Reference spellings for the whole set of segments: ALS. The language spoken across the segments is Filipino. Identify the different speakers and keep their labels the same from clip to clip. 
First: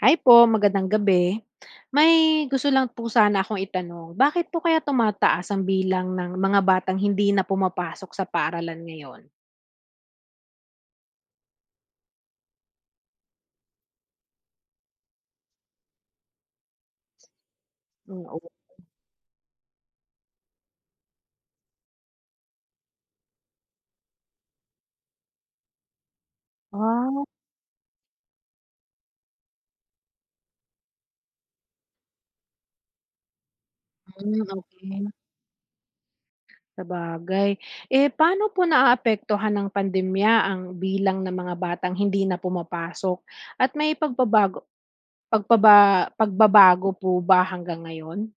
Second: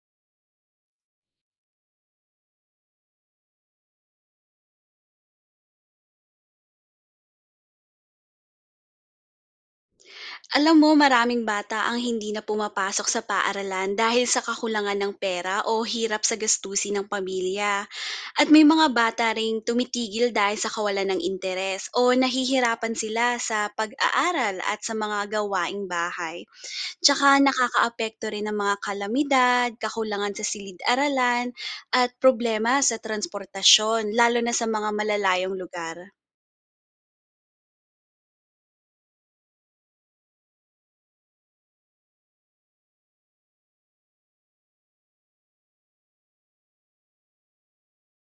Speaker 1: Hi po, magandang gabi. May gusto lang po sana akong itanong. Bakit po kaya tumataas ang bilang ng mga batang hindi na pumapasok sa paaralan ngayon?
Speaker 2: Alam mo, maraming bata ang hindi na pumapasok sa paaralan dahil sa kakulangan ng pera o hirap sa gastusin ng pamilya.
Speaker 1: Oo.
Speaker 2: At may mga bata ring tumitigil dahil sa kawalan ng interes o nahihirapan sila sa pag-aaral at sa mga gawaing bahay.
Speaker 1: Ah.
Speaker 2: Tsaka nakakaapekto rin ng mga kalamidad, kakulangan sa silid-aralan at problema sa transportasyon, lalo na sa mga
Speaker 1: Okey.
Speaker 2: malalayong lugar.
Speaker 1: Sabagay. Eh, paano po naaapektuhan ng pandemya ang bilang ng mga batang hindi na pumapasok at may pagbabago pagpaba pagbabago po ba hanggang ngayon?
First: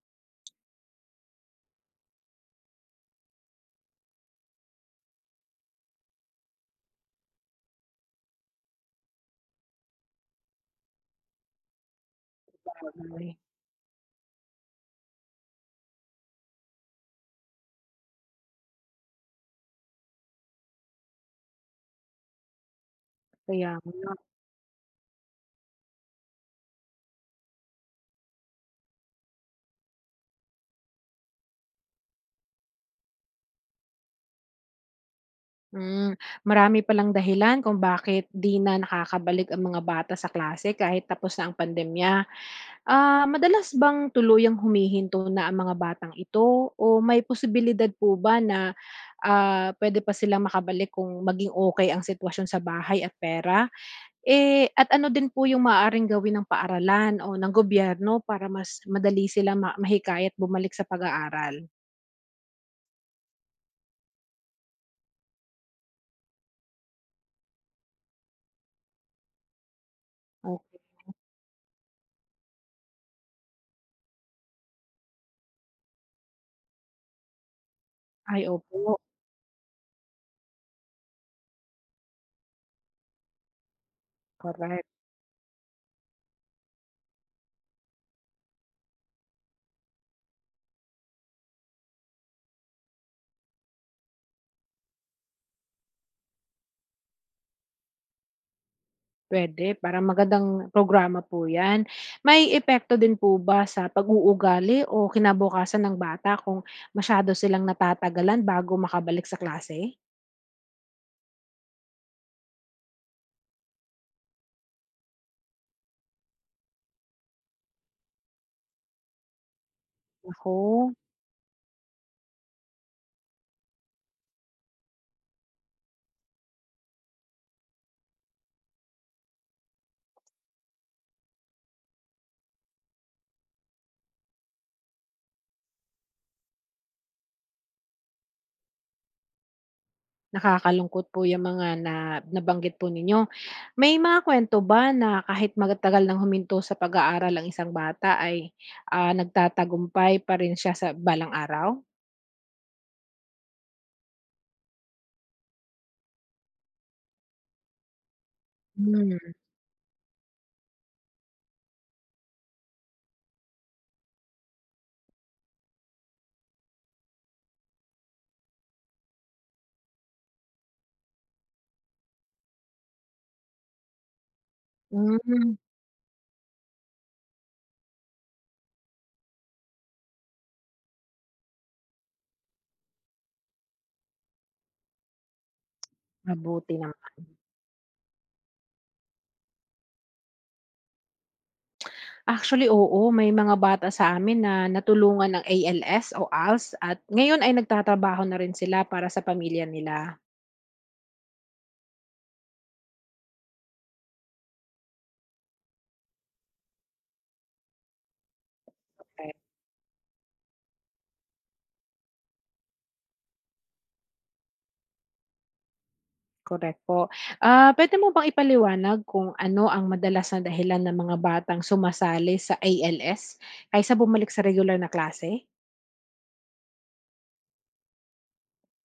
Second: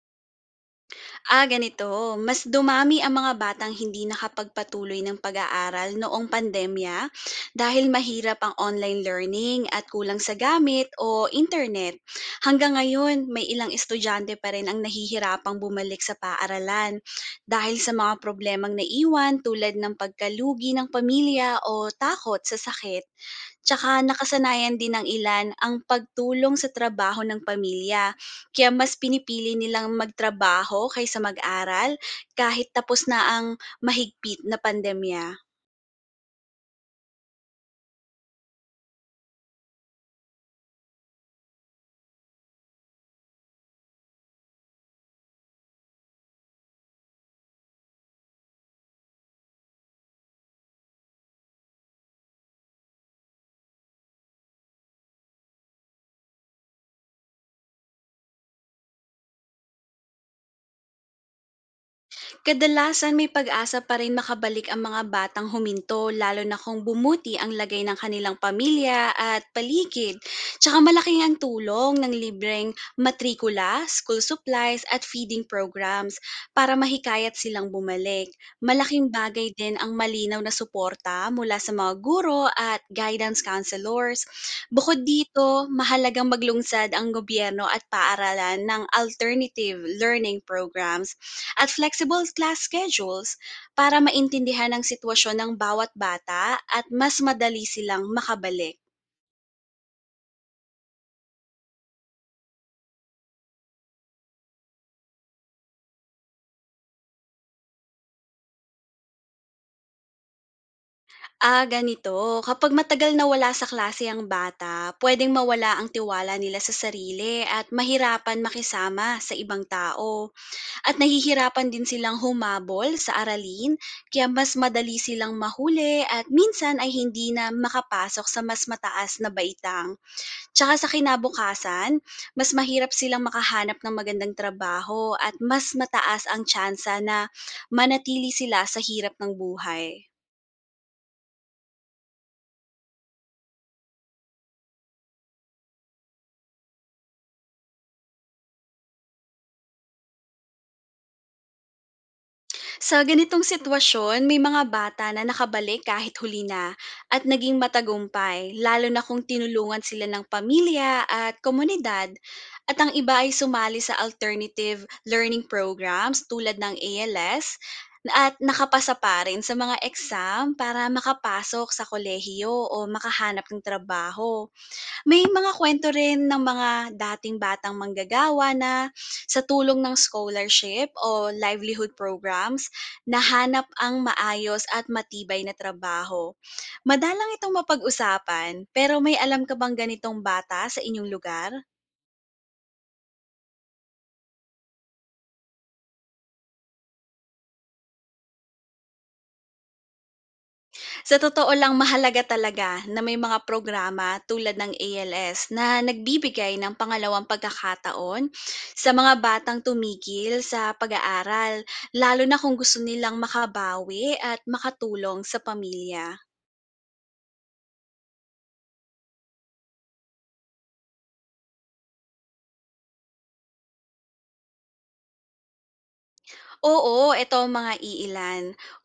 Speaker 2: Ganito. Mas dumami ang mga batang hindi nakapagpatuloy ng pag-aaral noong pandemya dahil mahirap ang online learning at kulang sa gamit o internet. Hanggang ngayon,
Speaker 1: Sabagay,
Speaker 2: may ilang estudyante pa rin ang nahihirapang bumalik sa paaralan dahil sa mga problemang naiwan tulad ng pagkalugi ng pamilya o takot sa sakit.
Speaker 1: kaya.
Speaker 2: Tsaka nakasanayan din ng ilan ang pagtulong sa trabaho ng pamilya, kaya mas pinipili nilang magtrabaho kaysa mag-aral kahit tapos na ang mahigpit na pandemya.
Speaker 1: Marami palang dahilan kung bakit 'di na nakakabalik ang mga bata sa klase kahit tapos na ang pandemya. Ah, madalas bang tuluyang humihinto na ang mga batang ito o may posibilidad po ba na, pwede pa silang makabalik kung maging okay ang sitwasyon sa bahay at pera? Eh, at ano din po yung maaaring gawin ng paaralan o ng gobyerno para mas madali sila mahikayat bumalik sa pag-aaral?
Speaker 2: Kadalasan, may pag-asa pa rin makabalik ang mga batang huminto, lalo na kung bumuti ang lagay ng kanilang pamilya at paligid.
Speaker 1: Okay.
Speaker 2: Tsaka malaki ang tulong ng libreng matrikula, school supplies at feeding programs para mahikayat silang bumalik.
Speaker 1: Ay, opo,
Speaker 2: Malaking bagay din ang malinaw na suporta mula sa mga guro at guidance counselors.
Speaker 1: correct.
Speaker 2: Bukod dito, mahalagang maglungsad ang gobyerno at paaralan ng alternative learning programs at flexible class schedules para maintindihan ang sitwasyon ng bawat bata at mas madali silang makabalik.
Speaker 1: Puwede, parang magandang programa po 'yan. May epekto din po ba sa pag-uugali o kinabukasan ng bata kung masyado silang natatagalan bago makabalik sa klase?
Speaker 2: Ganito. Kapag matagal na wala sa klase ang bata, pwedeng mawala ang tiwala nila sa sarili at mahirapan makisama sa ibang tao.
Speaker 1: Ako
Speaker 2: At nahihirapan din silang humabol sa aralin, kaya mas madali silang mahuli at minsan ay hindi na makapasok sa mas mataas na baitang. Tsaka sa kinabukasan, mas mahirap silang makahanap ng magandang trabaho at mas mataas ang tsansa na manatili sila sa hirap ng buhay.
Speaker 1: nakakalungkot po yung mga na nabanggit po ninyo. May mga kwento ba na kahit magtagal ng huminto sa pag-aaral ang isang bata ay, nagtatagumpay pa rin siya sa balang araw?
Speaker 2: Sa ganitong sitwasyon, may mga bata na nakabalik kahit huli na at naging matagumpay, lalo na kung
Speaker 1: Hmm,
Speaker 2: tinulungan sila ng pamilya at komunidad. At ang iba ay sumali sa alternative learning programs tulad ng ALS at nakapasa pa rin sa mga exam para makapasok sa kolehiyo o makahanap ng trabaho. May mga
Speaker 1: hmm,
Speaker 2: kwento rin ng mga dating batang manggagawa na, sa tulong ng scholarship o livelihood programs, nahanap ang maayos at matibay na trabaho.
Speaker 1: mabuti naman.
Speaker 2: Madalang itong mapag-usapan, pero may alam ka bang ganitong bata sa inyong lugar?
Speaker 1: Actually, oo. May mga bata sa amin na natulungan ng ALS o ALS at ngayon ay nagtatrabaho na rin sila para sa pamilya nila.
Speaker 2: Sa totoo lang, mahalaga talaga na may mga programa tulad ng ALS na nagbibigay ng pangalawang pagkakataon sa mga
Speaker 1: Okey.
Speaker 2: batang tumigil sa pag-aaral, lalo na kung gusto nilang makabawi at makatulong sa pamilya.
Speaker 1: Correct po. Ah, puwede mo bang ipaliwanag kung ano ang madalas na dahilan ng mga batang sumasali sa ALS kaysa bumalik sa regular na klase?
Speaker 2: Oo, eto ang mga iilan.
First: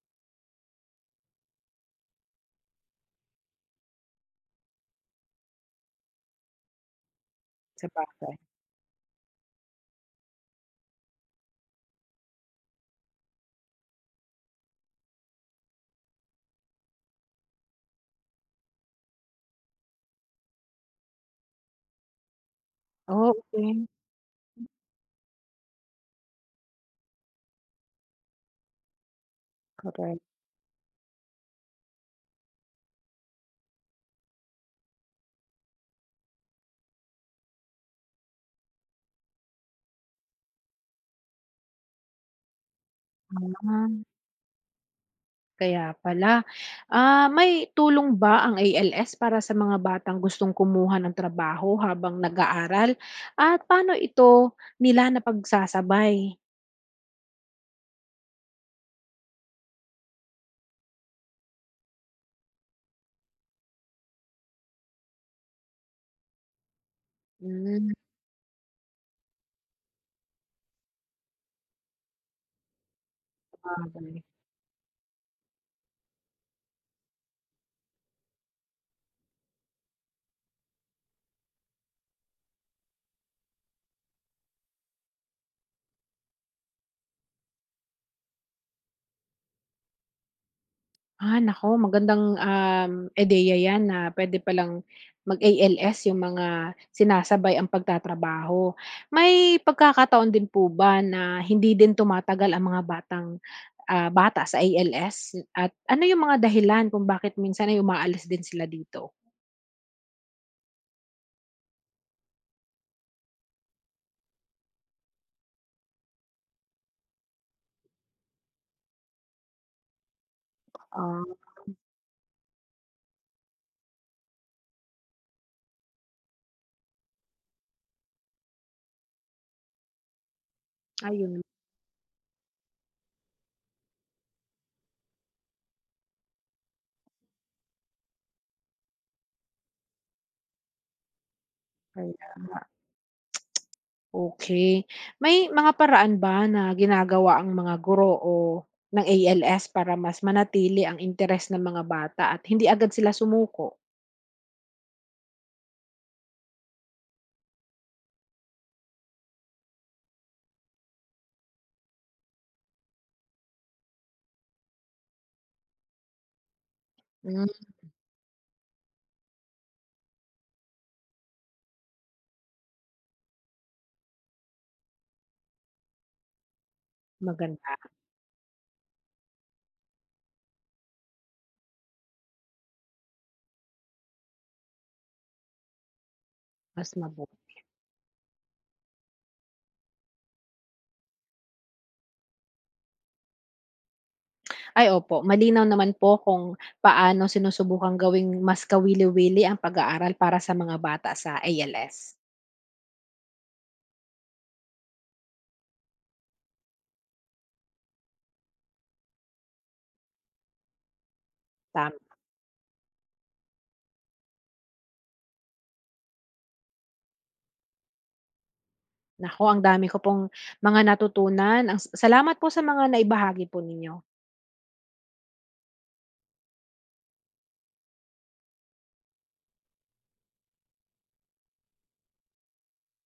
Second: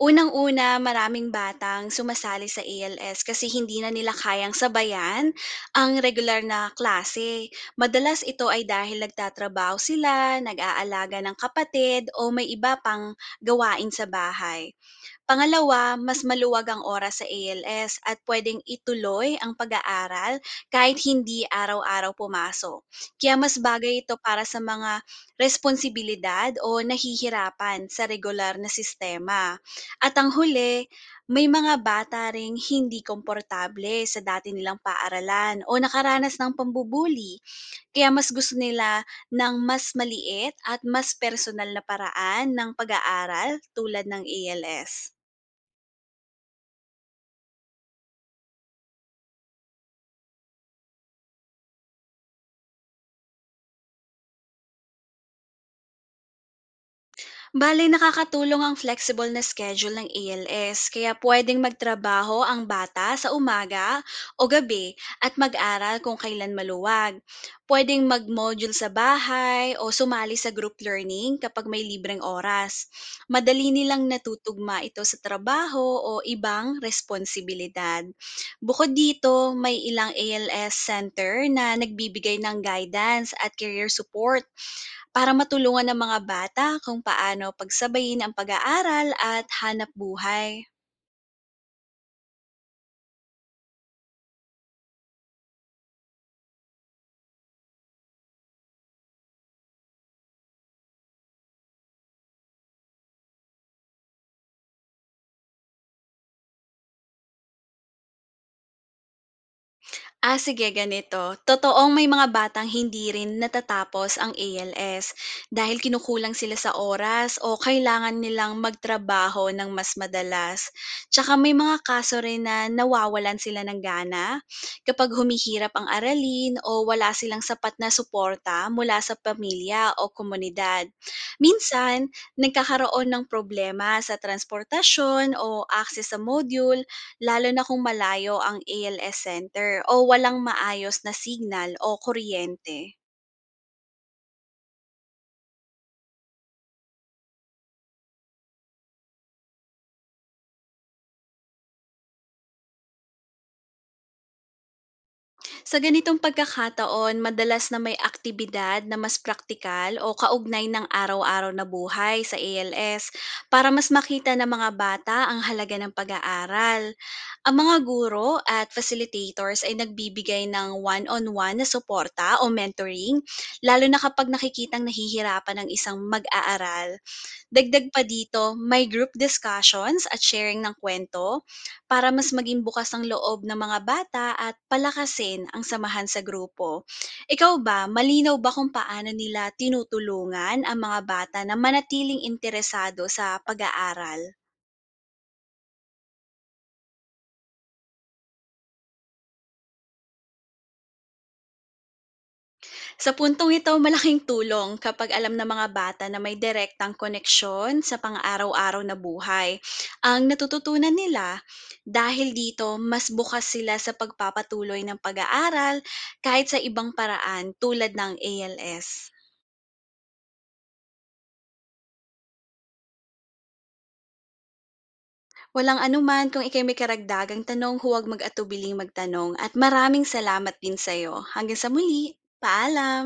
Speaker 2: Unang-una, maraming batang sumasali sa ALS kasi hindi na nila kayang sabayan ang regular na klase.
Speaker 1: Sa
Speaker 2: Madalas
Speaker 1: Sabagay.
Speaker 2: ito ay dahil nagtatrabaho sila, nag-aalaga ng kapatid o may iba pang gawain sa bahay. Pangalawa, mas maluwag ang oras sa ALS at pwedeng ituloy ang pag-aaral kahit hindi araw-araw pumasok. Kaya mas
Speaker 1: Okey.
Speaker 2: bagay ito para sa mga responsibilidad o nahihirapan sa regular na sistema. At
Speaker 1: Correct.
Speaker 2: ang huli, may mga bata ring hindi komportable sa dati nilang paaralan o nakaranas ng pambubuli. Kaya mas gusto nila ng mas maliit at mas personal na paraan ng pag-aaral
Speaker 1: Ah.
Speaker 2: tulad ng ALS.
Speaker 1: Kaya pala. Ah, may tulong ba ang ALS para sa mga batang gustong kumuha ng trabaho habang nag-aaral? At paano ito nila napagsasabay?
Speaker 2: Bale nakakatulong ang flexible na schedule ng ALS, kaya pwedeng magtrabaho ang bata sa umaga o gabi at mag-aral kung kailan maluwag.
Speaker 1: Hmm,
Speaker 2: Pwedeng mag-module sa bahay o sumali sa group learning kapag may libreng oras. Madali nilang
Speaker 1: sabagay.
Speaker 2: natutugma ito sa trabaho o ibang responsibilidad. Bukod dito, may ilang ALS center na nagbibigay ng guidance at career support para matulungan ang mga bata kung paano pagsabayin ang pag-aaral at hanap buhay.
Speaker 1: Ah, naku magandang, ideya 'yan na puwede palang mag-ALS yung mga sinasabay ang pagtatrabaho. May pagkakataon din po ba na hindi din tumatagal ang mga batang, bata sa ALS at ano yung mga dahilan kung bakit minsan ay umaalis din sila dito?
Speaker 2: Sige, ganito. Totoong may mga batang hindi rin natatapos ang ALS dahil kinukulang sila sa oras o kailangan nilang magtrabaho ng mas madalas.
Speaker 1: Ah,
Speaker 2: Tsaka may mga kaso rin na nawawalan sila ng gana kapag humihirap ang aralin o wala silang sapat na suporta mula sa pamilya o komunidad.
Speaker 1: ayun
Speaker 2: Minsan, nagkakaroon ng problema sa transportasyon o access sa module, lalo na kung malayo ang ALS center o walang maayos na signal o
Speaker 1: kaya.
Speaker 2: kuryente.
Speaker 1: Okey. May mga paraan ba na ginagawa ang mga guro o ng ALS para mas manatili ang interes ng mga bata at hindi agad sila sumuko?
Speaker 2: Sa ganitong pagkakataon, madalas na may aktibidad na mas praktikal o kaugnay ng araw-araw na buhay sa ALS para mas makita ng mga bata ang halaga ng pag-aaral.
Speaker 1: Hmm,
Speaker 2: Ang mga guro at facilitators ay nagbibigay ng one-on-one na suporta o mentoring, lalo na kapag nakikitang nahihirapan ng isang mag-aaral.
Speaker 1: maganda,
Speaker 2: Dagdag pa dito, may group discussions at sharing ng kwento para mas maging bukas ang loob ng mga bata at palakasin ang samahan sa grupo.
Speaker 1: mas
Speaker 2: Ikaw
Speaker 1: mabuti.
Speaker 2: ba, malinaw ba kung paano nila tinutulungan ang mga bata na manatiling interesado sa pag-aaral?
Speaker 1: Ay opo, malinaw naman po kung paano sinusubukang gawing mas kawili-wili ang pag-aaral para sa mga bata sa ALS.
Speaker 2: Sa puntong ito, malaking tulong kapag alam ng mga bata na may direktang koneksyon sa pang-araw-araw na buhay ang natututunan nila.
Speaker 1: Tama.
Speaker 2: Dahil dito, mas bukas sila sa pagpapatuloy ng pag-aaral kahit sa ibang paraan tulad ng ALS.
Speaker 1: Naku, ang dami ko pong mga natutunan. Ang salamat po sa mga naibahagi po ninyo.
Speaker 2: Walang anuman, kung ikay may karagdagang tanong, huwag mag-atubiling magtanong, at maraming salamat din sa'yo. Hanggang sa muli, paalam!